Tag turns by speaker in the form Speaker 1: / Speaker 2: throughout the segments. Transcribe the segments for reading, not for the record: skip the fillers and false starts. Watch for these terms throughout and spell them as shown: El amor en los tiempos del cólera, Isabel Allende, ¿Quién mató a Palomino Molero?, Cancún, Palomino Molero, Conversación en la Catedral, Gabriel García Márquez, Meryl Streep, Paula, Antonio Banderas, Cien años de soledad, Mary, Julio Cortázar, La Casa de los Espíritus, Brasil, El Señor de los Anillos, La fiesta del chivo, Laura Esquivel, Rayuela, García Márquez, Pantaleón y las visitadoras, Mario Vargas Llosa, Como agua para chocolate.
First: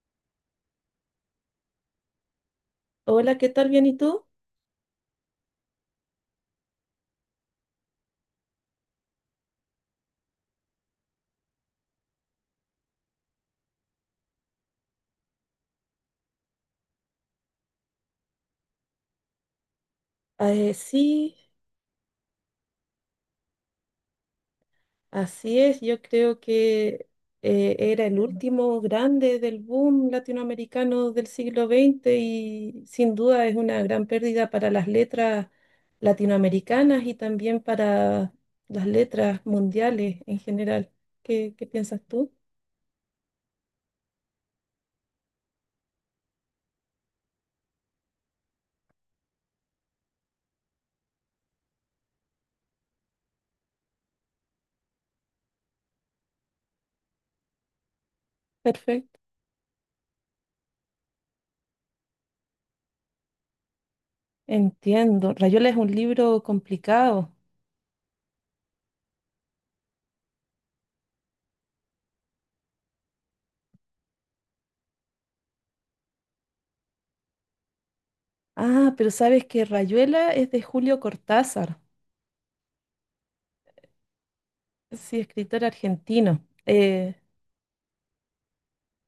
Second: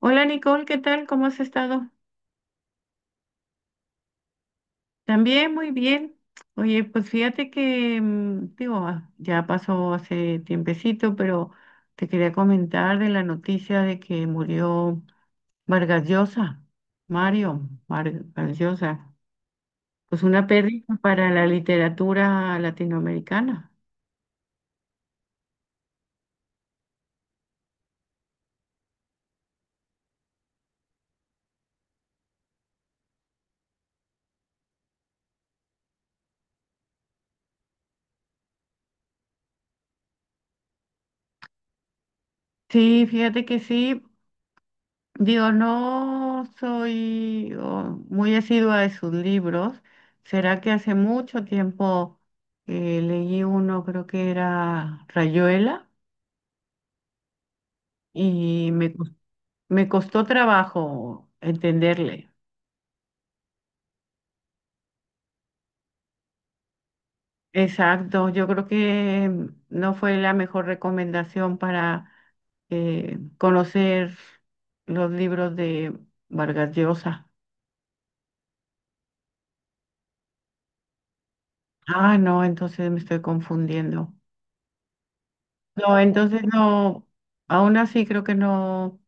Speaker 1: Hola Nicole, ¿qué tal? ¿Cómo has estado?
Speaker 2: Hola, ¿qué tal? ¿Bien y tú?
Speaker 1: También muy bien. Oye, pues fíjate que, digo, ya pasó hace tiempecito, pero te quería comentar de la noticia de que murió Vargas Llosa, Vargas Llosa. Pues una
Speaker 2: Eh,
Speaker 1: pérdida para
Speaker 2: sí,
Speaker 1: la literatura latinoamericana.
Speaker 2: así es. Yo creo que era el último grande del boom latinoamericano del siglo XX y sin duda es una gran pérdida para las letras latinoamericanas y también para las letras mundiales en general. ¿Qué piensas tú?
Speaker 1: Sí, fíjate que sí. Digo, no soy muy asidua de sus libros. ¿Será que hace mucho tiempo leí uno, creo que era Rayuela, y
Speaker 2: Perfecto.
Speaker 1: me costó trabajo entenderle?
Speaker 2: Entiendo. Rayuela es un libro complicado.
Speaker 1: Exacto, yo creo que no fue la mejor recomendación para conocer los libros de Vargas Llosa.
Speaker 2: Ah, pero sabes que Rayuela es de Julio Cortázar,
Speaker 1: Ah, no, entonces me estoy confundiendo.
Speaker 2: sí, escritor
Speaker 1: No, entonces
Speaker 2: argentino.
Speaker 1: no, aún así creo que no,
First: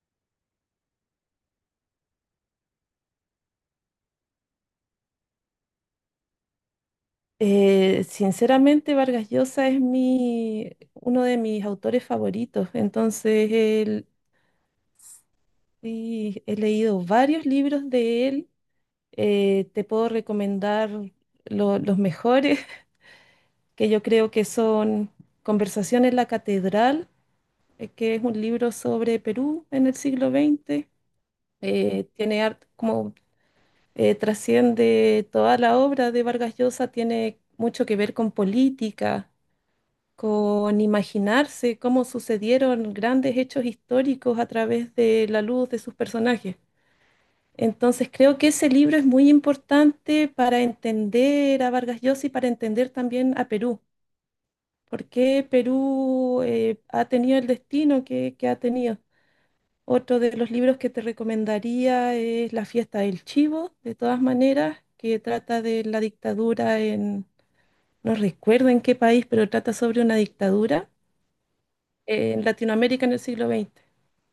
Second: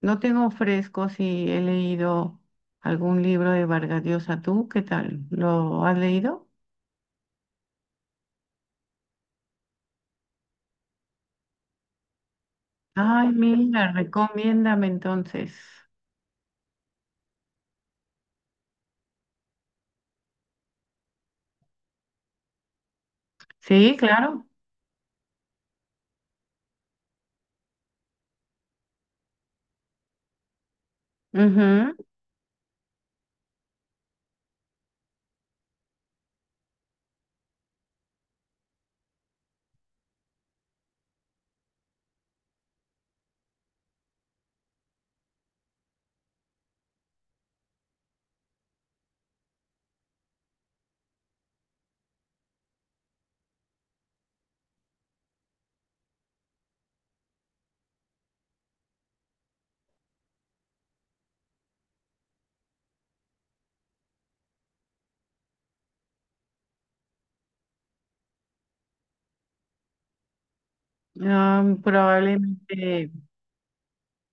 Speaker 1: no tengo fresco si he leído algún libro de Vargas Llosa. ¿Tú qué tal? ¿Lo has leído?
Speaker 2: Sinceramente, Vargas Llosa es uno de mis autores favoritos.
Speaker 1: Ay,
Speaker 2: Entonces,
Speaker 1: mira,
Speaker 2: él,
Speaker 1: recomiéndame entonces.
Speaker 2: sí, he leído varios libros de él. Te puedo recomendar los mejores, que
Speaker 1: Sí,
Speaker 2: yo creo
Speaker 1: claro.
Speaker 2: que son Conversación en la Catedral, que es un libro sobre Perú en el siglo XX.
Speaker 1: Ujú.
Speaker 2: Tiene como trasciende toda la obra de Vargas Llosa, tiene mucho que ver con política, con imaginarse cómo sucedieron grandes hechos históricos a través de la luz de sus personajes. Entonces creo que ese libro es muy importante para entender a Vargas Llosa y para entender también a Perú, porque Perú ha tenido el destino que ha tenido. Otro de los libros que te recomendaría es La fiesta del chivo, de todas maneras, que trata de la dictadura en, no recuerdo en qué país, pero trata sobre una dictadura
Speaker 1: Ah,
Speaker 2: en Latinoamérica
Speaker 1: probablemente,
Speaker 2: en el siglo XX.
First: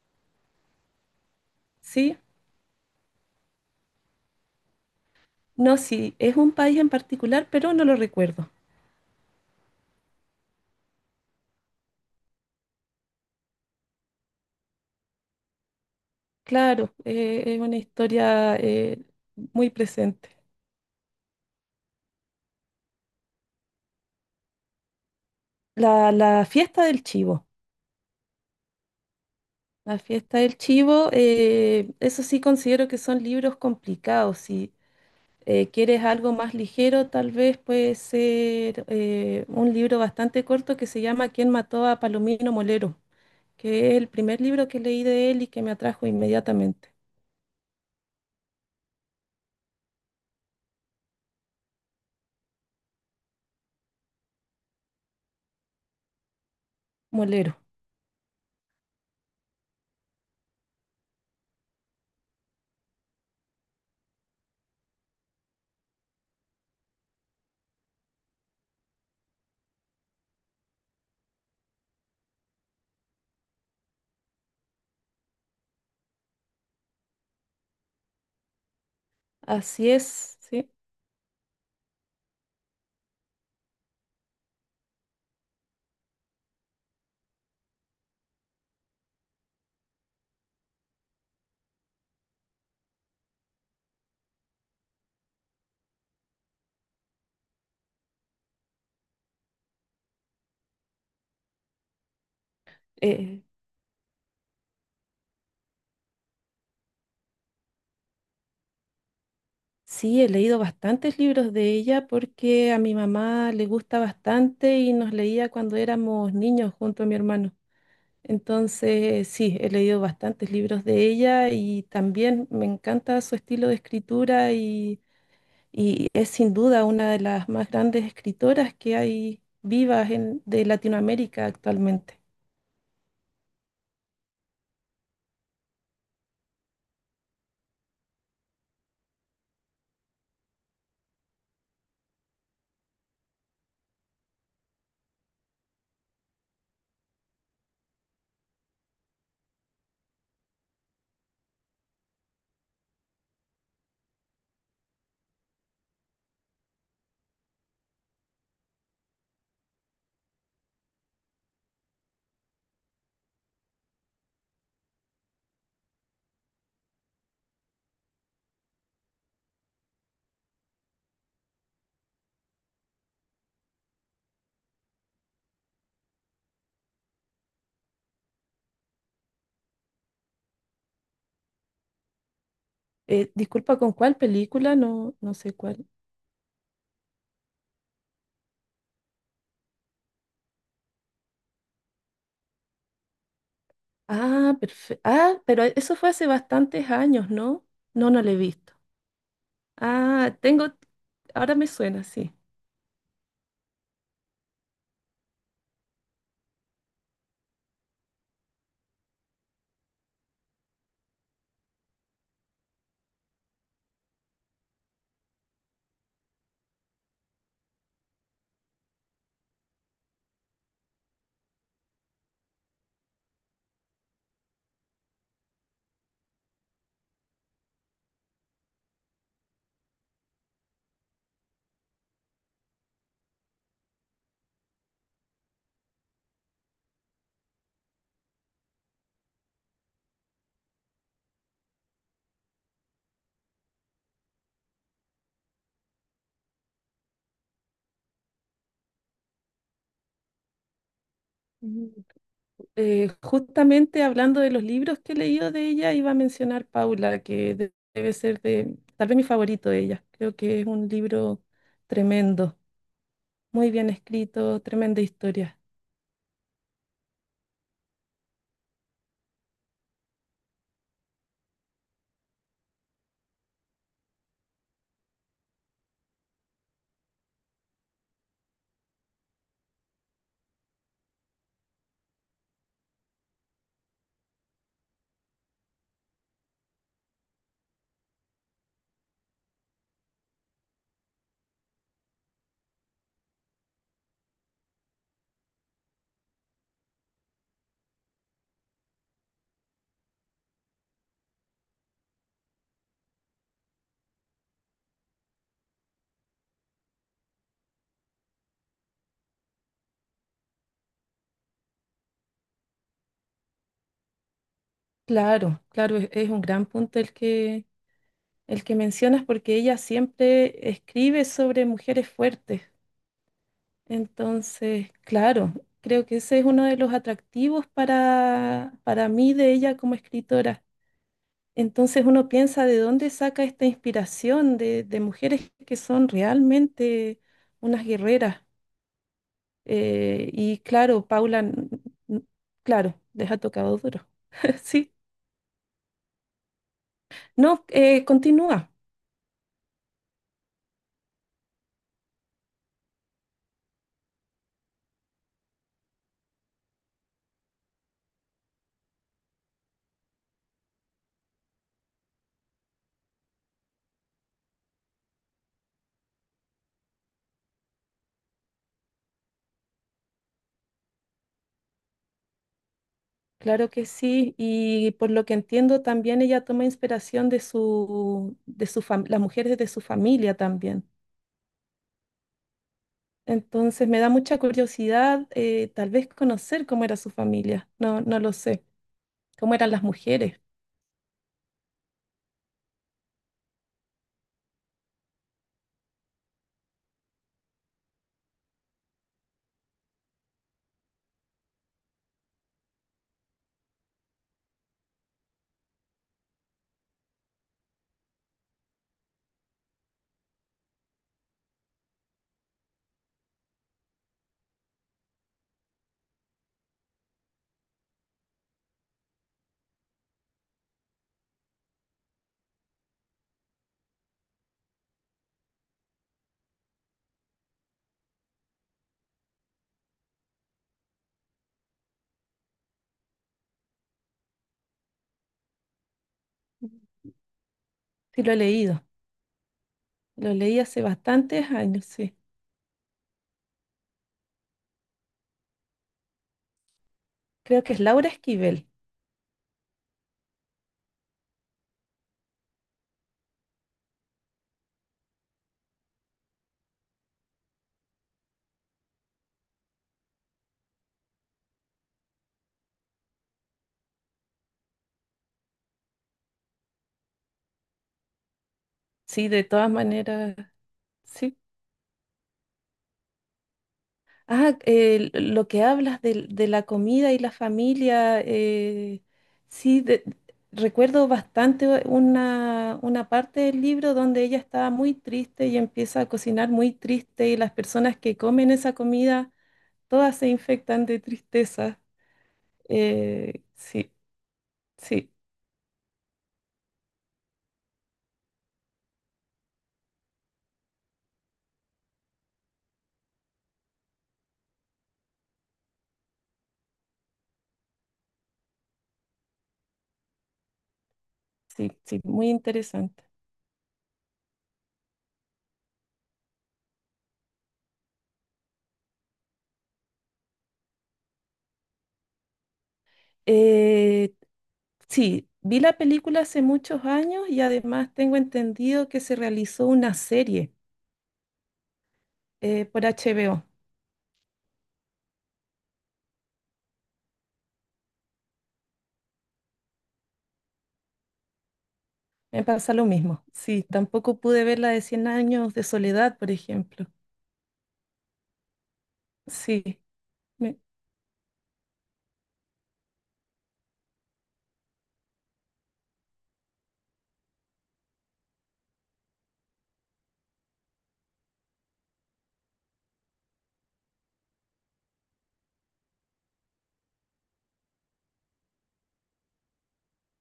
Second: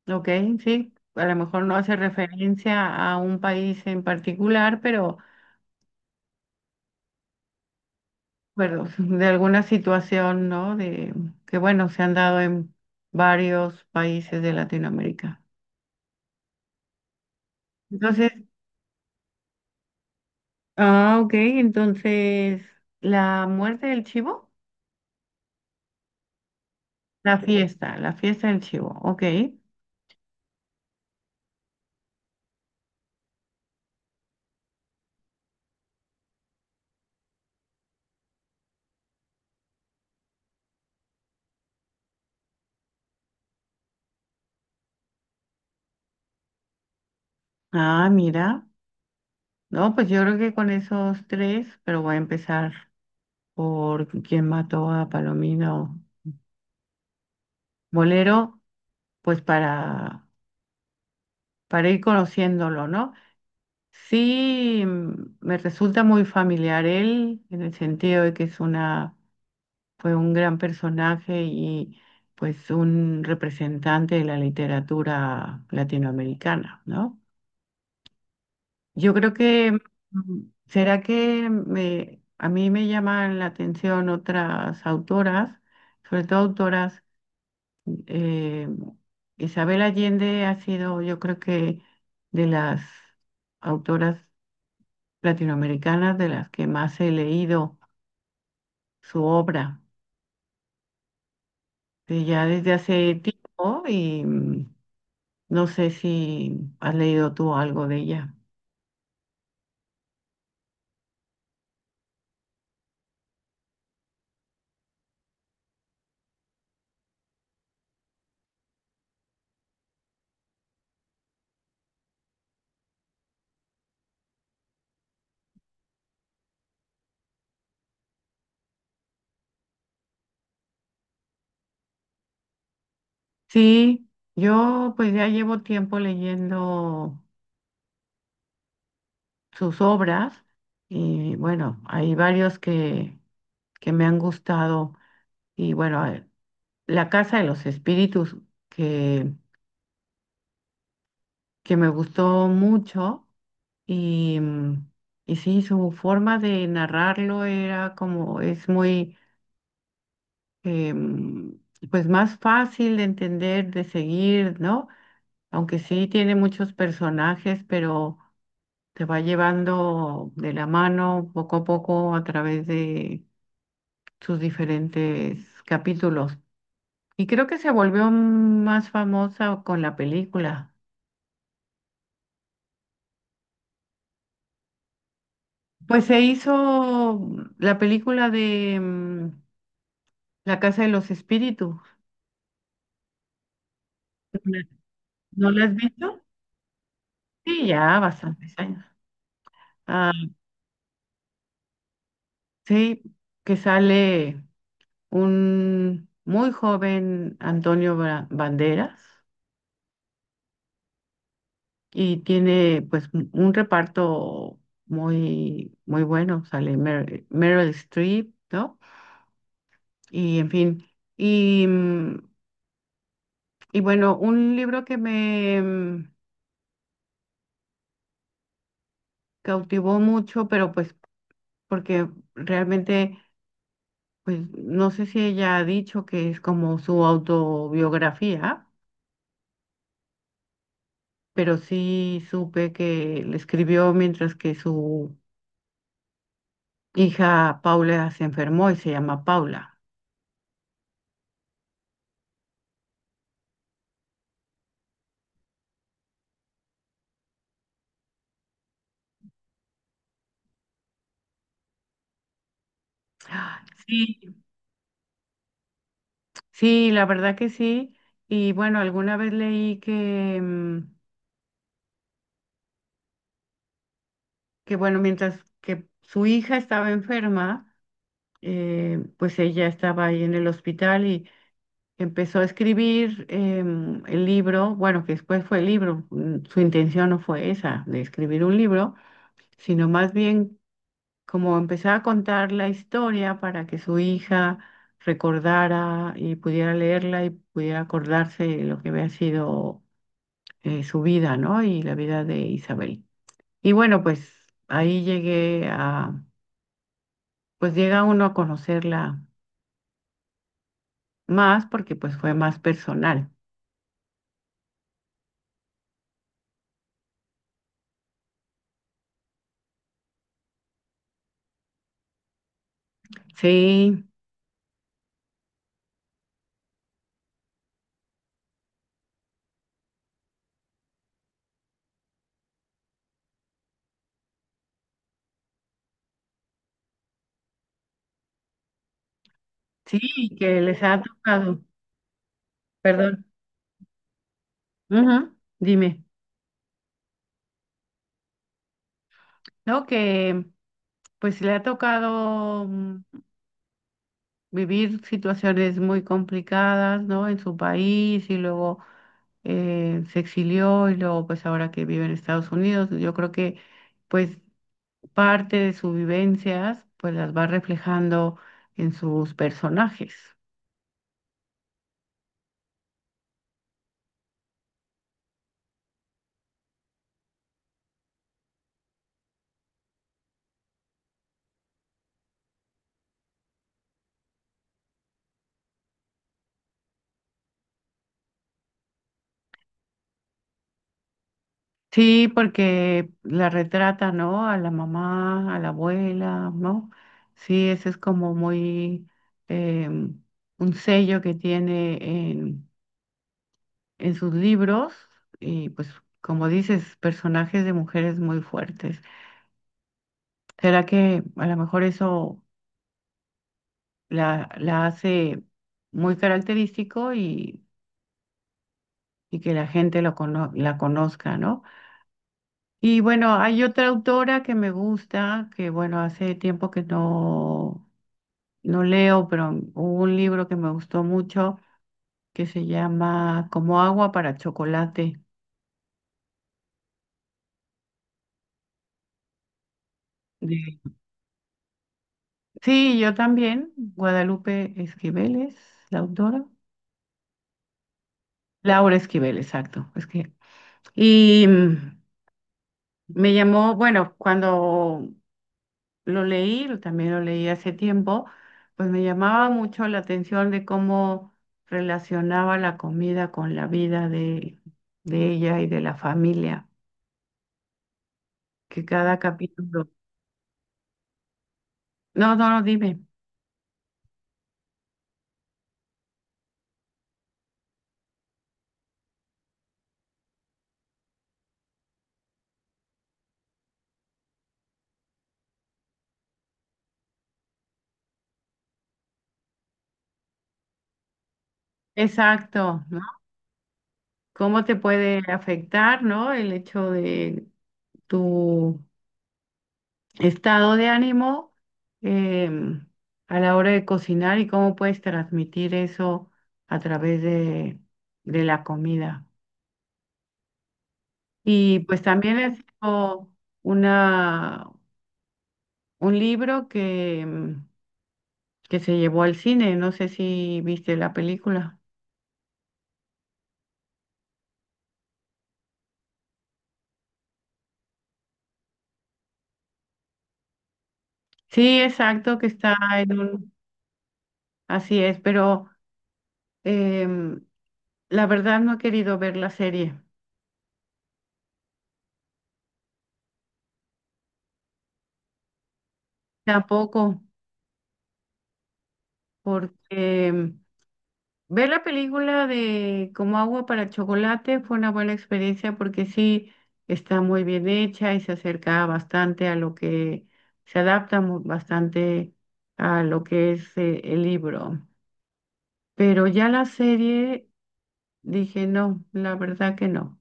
Speaker 1: ok, sí. A lo mejor no hace
Speaker 2: Sí,
Speaker 1: referencia a un país en particular, pero
Speaker 2: no, sí, es un país en particular, pero no lo recuerdo.
Speaker 1: recuerdo de alguna situación, ¿no? De que bueno, se han dado en varios países de Latinoamérica.
Speaker 2: Claro, es una
Speaker 1: Entonces,
Speaker 2: historia muy presente.
Speaker 1: ah, ok, entonces, la muerte del chivo,
Speaker 2: La fiesta del chivo.
Speaker 1: la fiesta del chivo, ok.
Speaker 2: La fiesta del chivo, eso sí considero que son libros complicados. Si quieres algo más ligero, tal vez puede ser un libro bastante corto que se llama ¿Quién mató a Palomino Molero?, que es el primer libro que leí de él y que me atrajo inmediatamente.
Speaker 1: Ah, mira, no, pues yo creo que con esos tres, pero voy a empezar por quién mató a Palomino
Speaker 2: Molero.
Speaker 1: Molero, pues para ir conociéndolo, ¿no? Sí, me resulta muy familiar él, en el sentido de que fue un gran personaje y pues un representante de la literatura latinoamericana, ¿no? Yo creo que,
Speaker 2: Así es,
Speaker 1: mm,
Speaker 2: sí.
Speaker 1: ¿será que a mí me llaman la atención otras autoras, sobre todo autoras, eh, Isabel Allende ha sido, yo creo que, de las autoras latinoamericanas de las que más he leído su obra de ya desde hace
Speaker 2: Eh,
Speaker 1: tiempo y no sé si has leído tú algo de ella.
Speaker 2: sí, he leído bastantes libros de ella porque a mi mamá le gusta bastante y nos leía cuando éramos niños junto a mi hermano. Entonces, sí, he leído bastantes libros de ella y también me encanta su estilo de escritura y es sin duda una de las más grandes escritoras que hay vivas de Latinoamérica actualmente.
Speaker 1: Sí, yo pues ya llevo tiempo leyendo sus obras y bueno, hay varios que me han gustado y bueno, La Casa de los Espíritus que, que me gustó mucho. Y, y sí, su forma de narrarlo era como, es muy, em, pues más fácil de entender, de seguir, ¿no? Aunque sí tiene muchos personajes, pero te va llevando de la mano poco a poco a través de sus diferentes capítulos. Y creo que se volvió más famosa con la película.
Speaker 2: Disculpa, ¿con cuál película? No, no sé cuál.
Speaker 1: Pues se hizo la película de La Casa de los Espíritus.
Speaker 2: Ah, perfecto. Ah,
Speaker 1: ¿No
Speaker 2: pero
Speaker 1: la has
Speaker 2: eso fue
Speaker 1: visto?
Speaker 2: hace bastantes años, ¿no?
Speaker 1: Sí, ya
Speaker 2: No, no lo he
Speaker 1: bastantes
Speaker 2: visto.
Speaker 1: años. Ah,
Speaker 2: Ah, tengo, ahora me suena, sí.
Speaker 1: sí, que sale un muy joven Banderas y tiene pues un reparto muy bueno. Sale Meryl Streep, ¿no? Y en fin. Y, y bueno, un libro que cautivó mucho, pero pues porque realmente, pues no sé si ella ha dicho que es como su autobiografía, pero sí supe que le escribió mientras que su hija Paula se enfermó y se llama Paula.
Speaker 2: Mm, Justamente hablando de los libros que he leído de ella, iba a mencionar Paula, que debe ser de, tal vez mi favorito de ella. Creo que es un libro tremendo,
Speaker 1: Ah,
Speaker 2: muy bien
Speaker 1: sí,
Speaker 2: escrito, tremenda historia.
Speaker 1: sí, la verdad que sí. Y bueno, alguna vez leí que, que bueno, mientras que su hija estaba enferma, pues ella estaba ahí en el hospital y empezó a escribir el libro, bueno, que después fue el libro, su intención no fue esa, de escribir un libro, sino más bien como empezar a contar la historia para que su hija recordara y pudiera leerla y pudiera acordarse de lo que había sido su vida, ¿no? Y la vida de Isabel. Y bueno, pues ahí pues llega uno a conocerla más porque pues fue más personal.
Speaker 2: Claro, claro, es un gran punto el que mencionas porque ella siempre escribe sobre mujeres fuertes.
Speaker 1: Sí.
Speaker 2: Entonces, claro, creo que ese es uno de los atractivos para mí de ella como escritora. Entonces uno piensa de dónde saca esta inspiración de mujeres que son realmente unas guerreras.
Speaker 1: Sí,
Speaker 2: Y
Speaker 1: que les ha
Speaker 2: claro, Paula,
Speaker 1: tocado,
Speaker 2: n- claro,
Speaker 1: perdón,
Speaker 2: les ha tocado duro. Sí,
Speaker 1: ujú, dime,
Speaker 2: no, continúa.
Speaker 1: ¿no? Que pues le ha tocado vivir situaciones muy complicadas, ¿no? En su país y luego se exilió y luego pues ahora que vive en Estados Unidos, yo creo que pues parte de sus vivencias pues las va reflejando en sus personajes.
Speaker 2: Claro que sí, y por lo que entiendo también ella toma inspiración de de su las mujeres de su familia también. Entonces me da mucha curiosidad, tal vez conocer cómo era su familia. No, no lo sé. Cómo eran las mujeres.
Speaker 1: Sí, porque la retrata, ¿no? A la mamá, a la abuela, ¿no? Sí, ese es como muy eh, un sello que tiene en, en sus libros y pues como dices, personajes de mujeres muy fuertes. ¿Será que a lo mejor eso la hace muy característico y que la gente la conozca, ¿no? Y bueno, hay otra autora que me gusta, que bueno, hace tiempo que no, no leo, pero hubo un libro que me gustó mucho que se llama Como agua para chocolate.
Speaker 2: Sí, lo he leído. Lo leí hace
Speaker 1: de-
Speaker 2: bastantes años, sí.
Speaker 1: Sí, yo también, Guadalupe Esquivel es la autora.
Speaker 2: Creo que es Laura Esquivel.
Speaker 1: Laura Esquivel, exacto. Es que... Y me llamó, bueno, cuando lo leí, también lo leí hace tiempo, pues me llamaba mucho la atención de cómo relacionaba la comida con la vida de ella y de la familia, que cada
Speaker 2: Sí, de todas
Speaker 1: capítulo.
Speaker 2: maneras, sí.
Speaker 1: No, no, no, dime.
Speaker 2: Ah, lo que hablas de la comida y la familia, sí, recuerdo bastante una parte del libro donde ella estaba muy triste y empieza a cocinar muy triste y las personas que comen esa comida todas se infectan de tristeza.
Speaker 1: Exacto, ¿no?
Speaker 2: Eh, sí,
Speaker 1: ¿Cómo te
Speaker 2: sí,
Speaker 1: puede afectar, ¿no? El hecho de tu estado de ánimo em, a la hora de cocinar y cómo puedes transmitir eso a través de la comida. Y
Speaker 2: sí,
Speaker 1: pues
Speaker 2: muy
Speaker 1: también es
Speaker 2: interesante.
Speaker 1: una, un libro que, que se llevó al cine, no sé si viste la película.
Speaker 2: Eh, sí, vi la película hace muchos años y además tengo entendido que se realizó una serie
Speaker 1: Sí, exacto, que está
Speaker 2: por
Speaker 1: en
Speaker 2: HBO.
Speaker 1: un... Así es, pero... em, la verdad no he querido ver la serie,
Speaker 2: Me pasa lo mismo. Sí, tampoco pude ver la de Cien años de soledad, por ejemplo.
Speaker 1: tampoco,
Speaker 2: Sí,
Speaker 1: porque
Speaker 2: me-
Speaker 1: ver la película de Como agua para chocolate fue una buena experiencia porque sí está muy bien hecha y se acerca bastante a lo que se adapta bastante a lo que es el libro. Pero ya la serie dije no, la verdad que no.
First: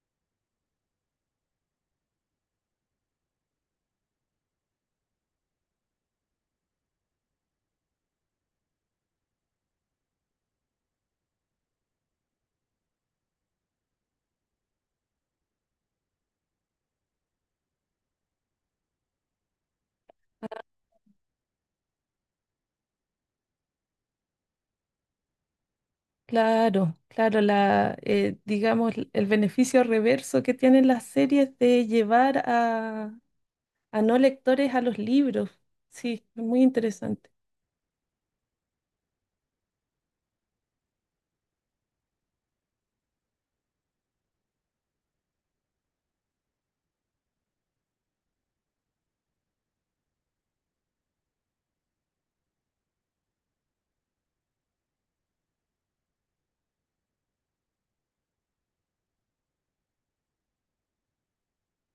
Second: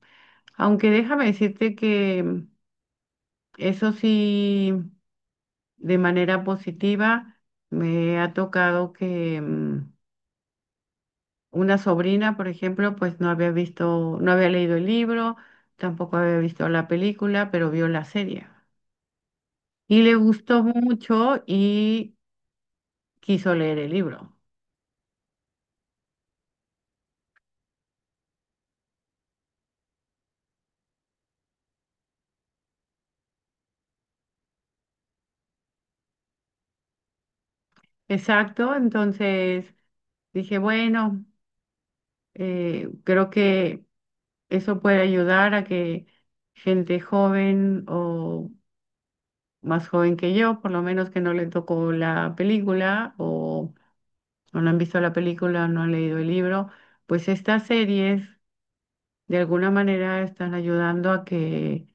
Speaker 1: Aunque déjame decirte que eso sí, de manera positiva. Me ha tocado que una sobrina, por ejemplo, pues no había visto, no había leído el libro, tampoco había visto la película, pero vio la serie. Y le gustó mucho y quiso leer el libro.
Speaker 2: Claro, claro, digamos, el beneficio reverso que tienen las series de llevar a no lectores a los libros. Sí, es muy interesante.
Speaker 1: Exacto, entonces dije, bueno, creo que eso puede ayudar a que gente joven o más joven que yo, por lo menos que no le tocó la película o no han visto la película, no han leído el libro, pues estas series de alguna manera están ayudando a que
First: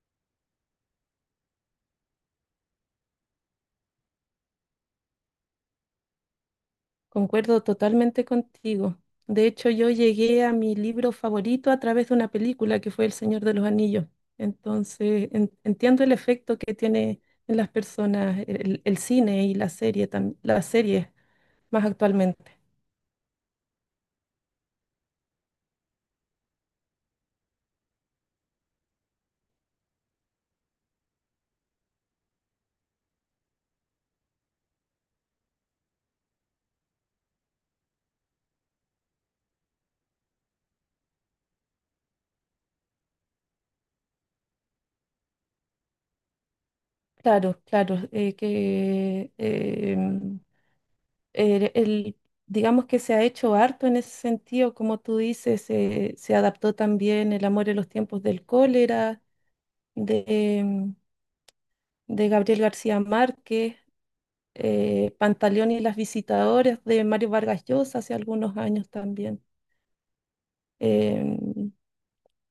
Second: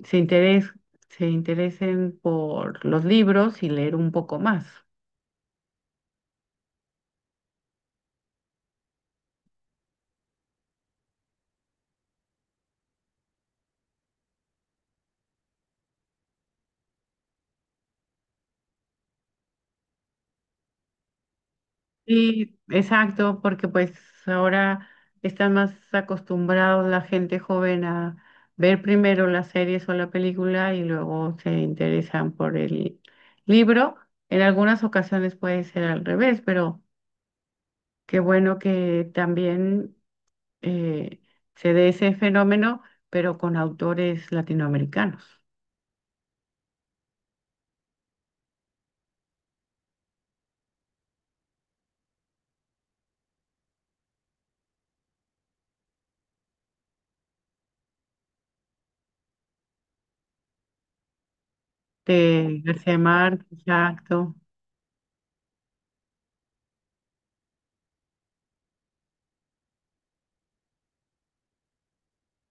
Speaker 1: se interes- se interesen por los libros y leer un poco más.
Speaker 2: Concuerdo totalmente contigo. De hecho, yo llegué a mi libro favorito a través de una película que fue El Señor de los Anillos. Entonces, entiendo el efecto que tiene en las personas el cine y la serie, las series más actualmente.
Speaker 1: Sí, exacto, porque pues ahora están más acostumbrados la gente joven a ver primero las series o la película y luego se interesan por el libro. En algunas ocasiones puede ser al revés, pero qué bueno que también eh, se dé ese fenómeno, pero con autores latinoamericanos.
Speaker 2: Claro, claro, el, el- digamos que se ha hecho harto en ese sentido, como tú dices, se adaptó también El amor en los tiempos del cólera, de, de
Speaker 1: De
Speaker 2: Gabriel
Speaker 1: García
Speaker 2: García
Speaker 1: Márquez,
Speaker 2: Márquez,
Speaker 1: exacto,
Speaker 2: Pantaleón y las visitadoras de Mario Vargas Llosa hace algunos años también. Em,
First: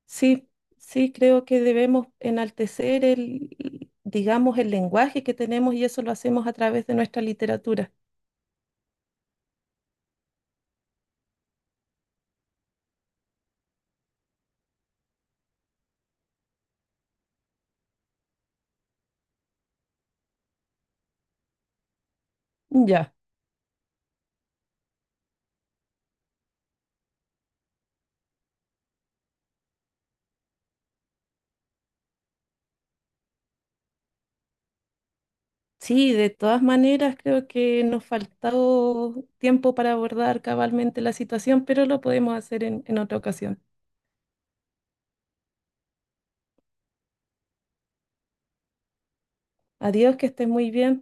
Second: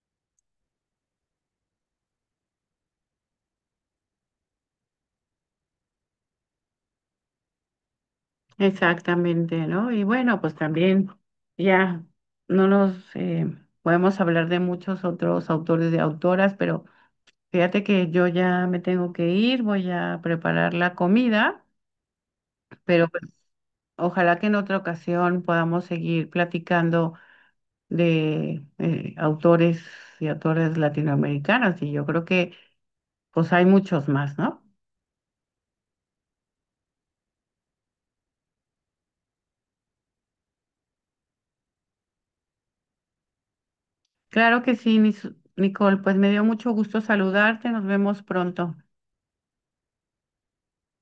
Speaker 2: sí, sí, creo que debemos enaltecer el, digamos, el lenguaje que tenemos y eso lo hacemos a través de nuestra literatura.
Speaker 1: exactamente, ¿no? Y bueno, pues también ya no nos podemos hablar de muchos otros autores de autoras, pero fíjate que yo ya me tengo que ir, voy a preparar la comida, pero
Speaker 2: Ya.
Speaker 1: pues ojalá que en otra ocasión podamos seguir platicando de autores y autores latinoamericanos. Y yo creo que pues hay muchos más, ¿no?
Speaker 2: Sí, de todas maneras creo que nos faltó tiempo para abordar cabalmente la situación, pero lo podemos hacer en otra ocasión.
Speaker 1: Claro que sí, Nicole, pues me dio mucho gusto saludarte, nos vemos pronto.
Speaker 2: Adiós, que estés muy bien.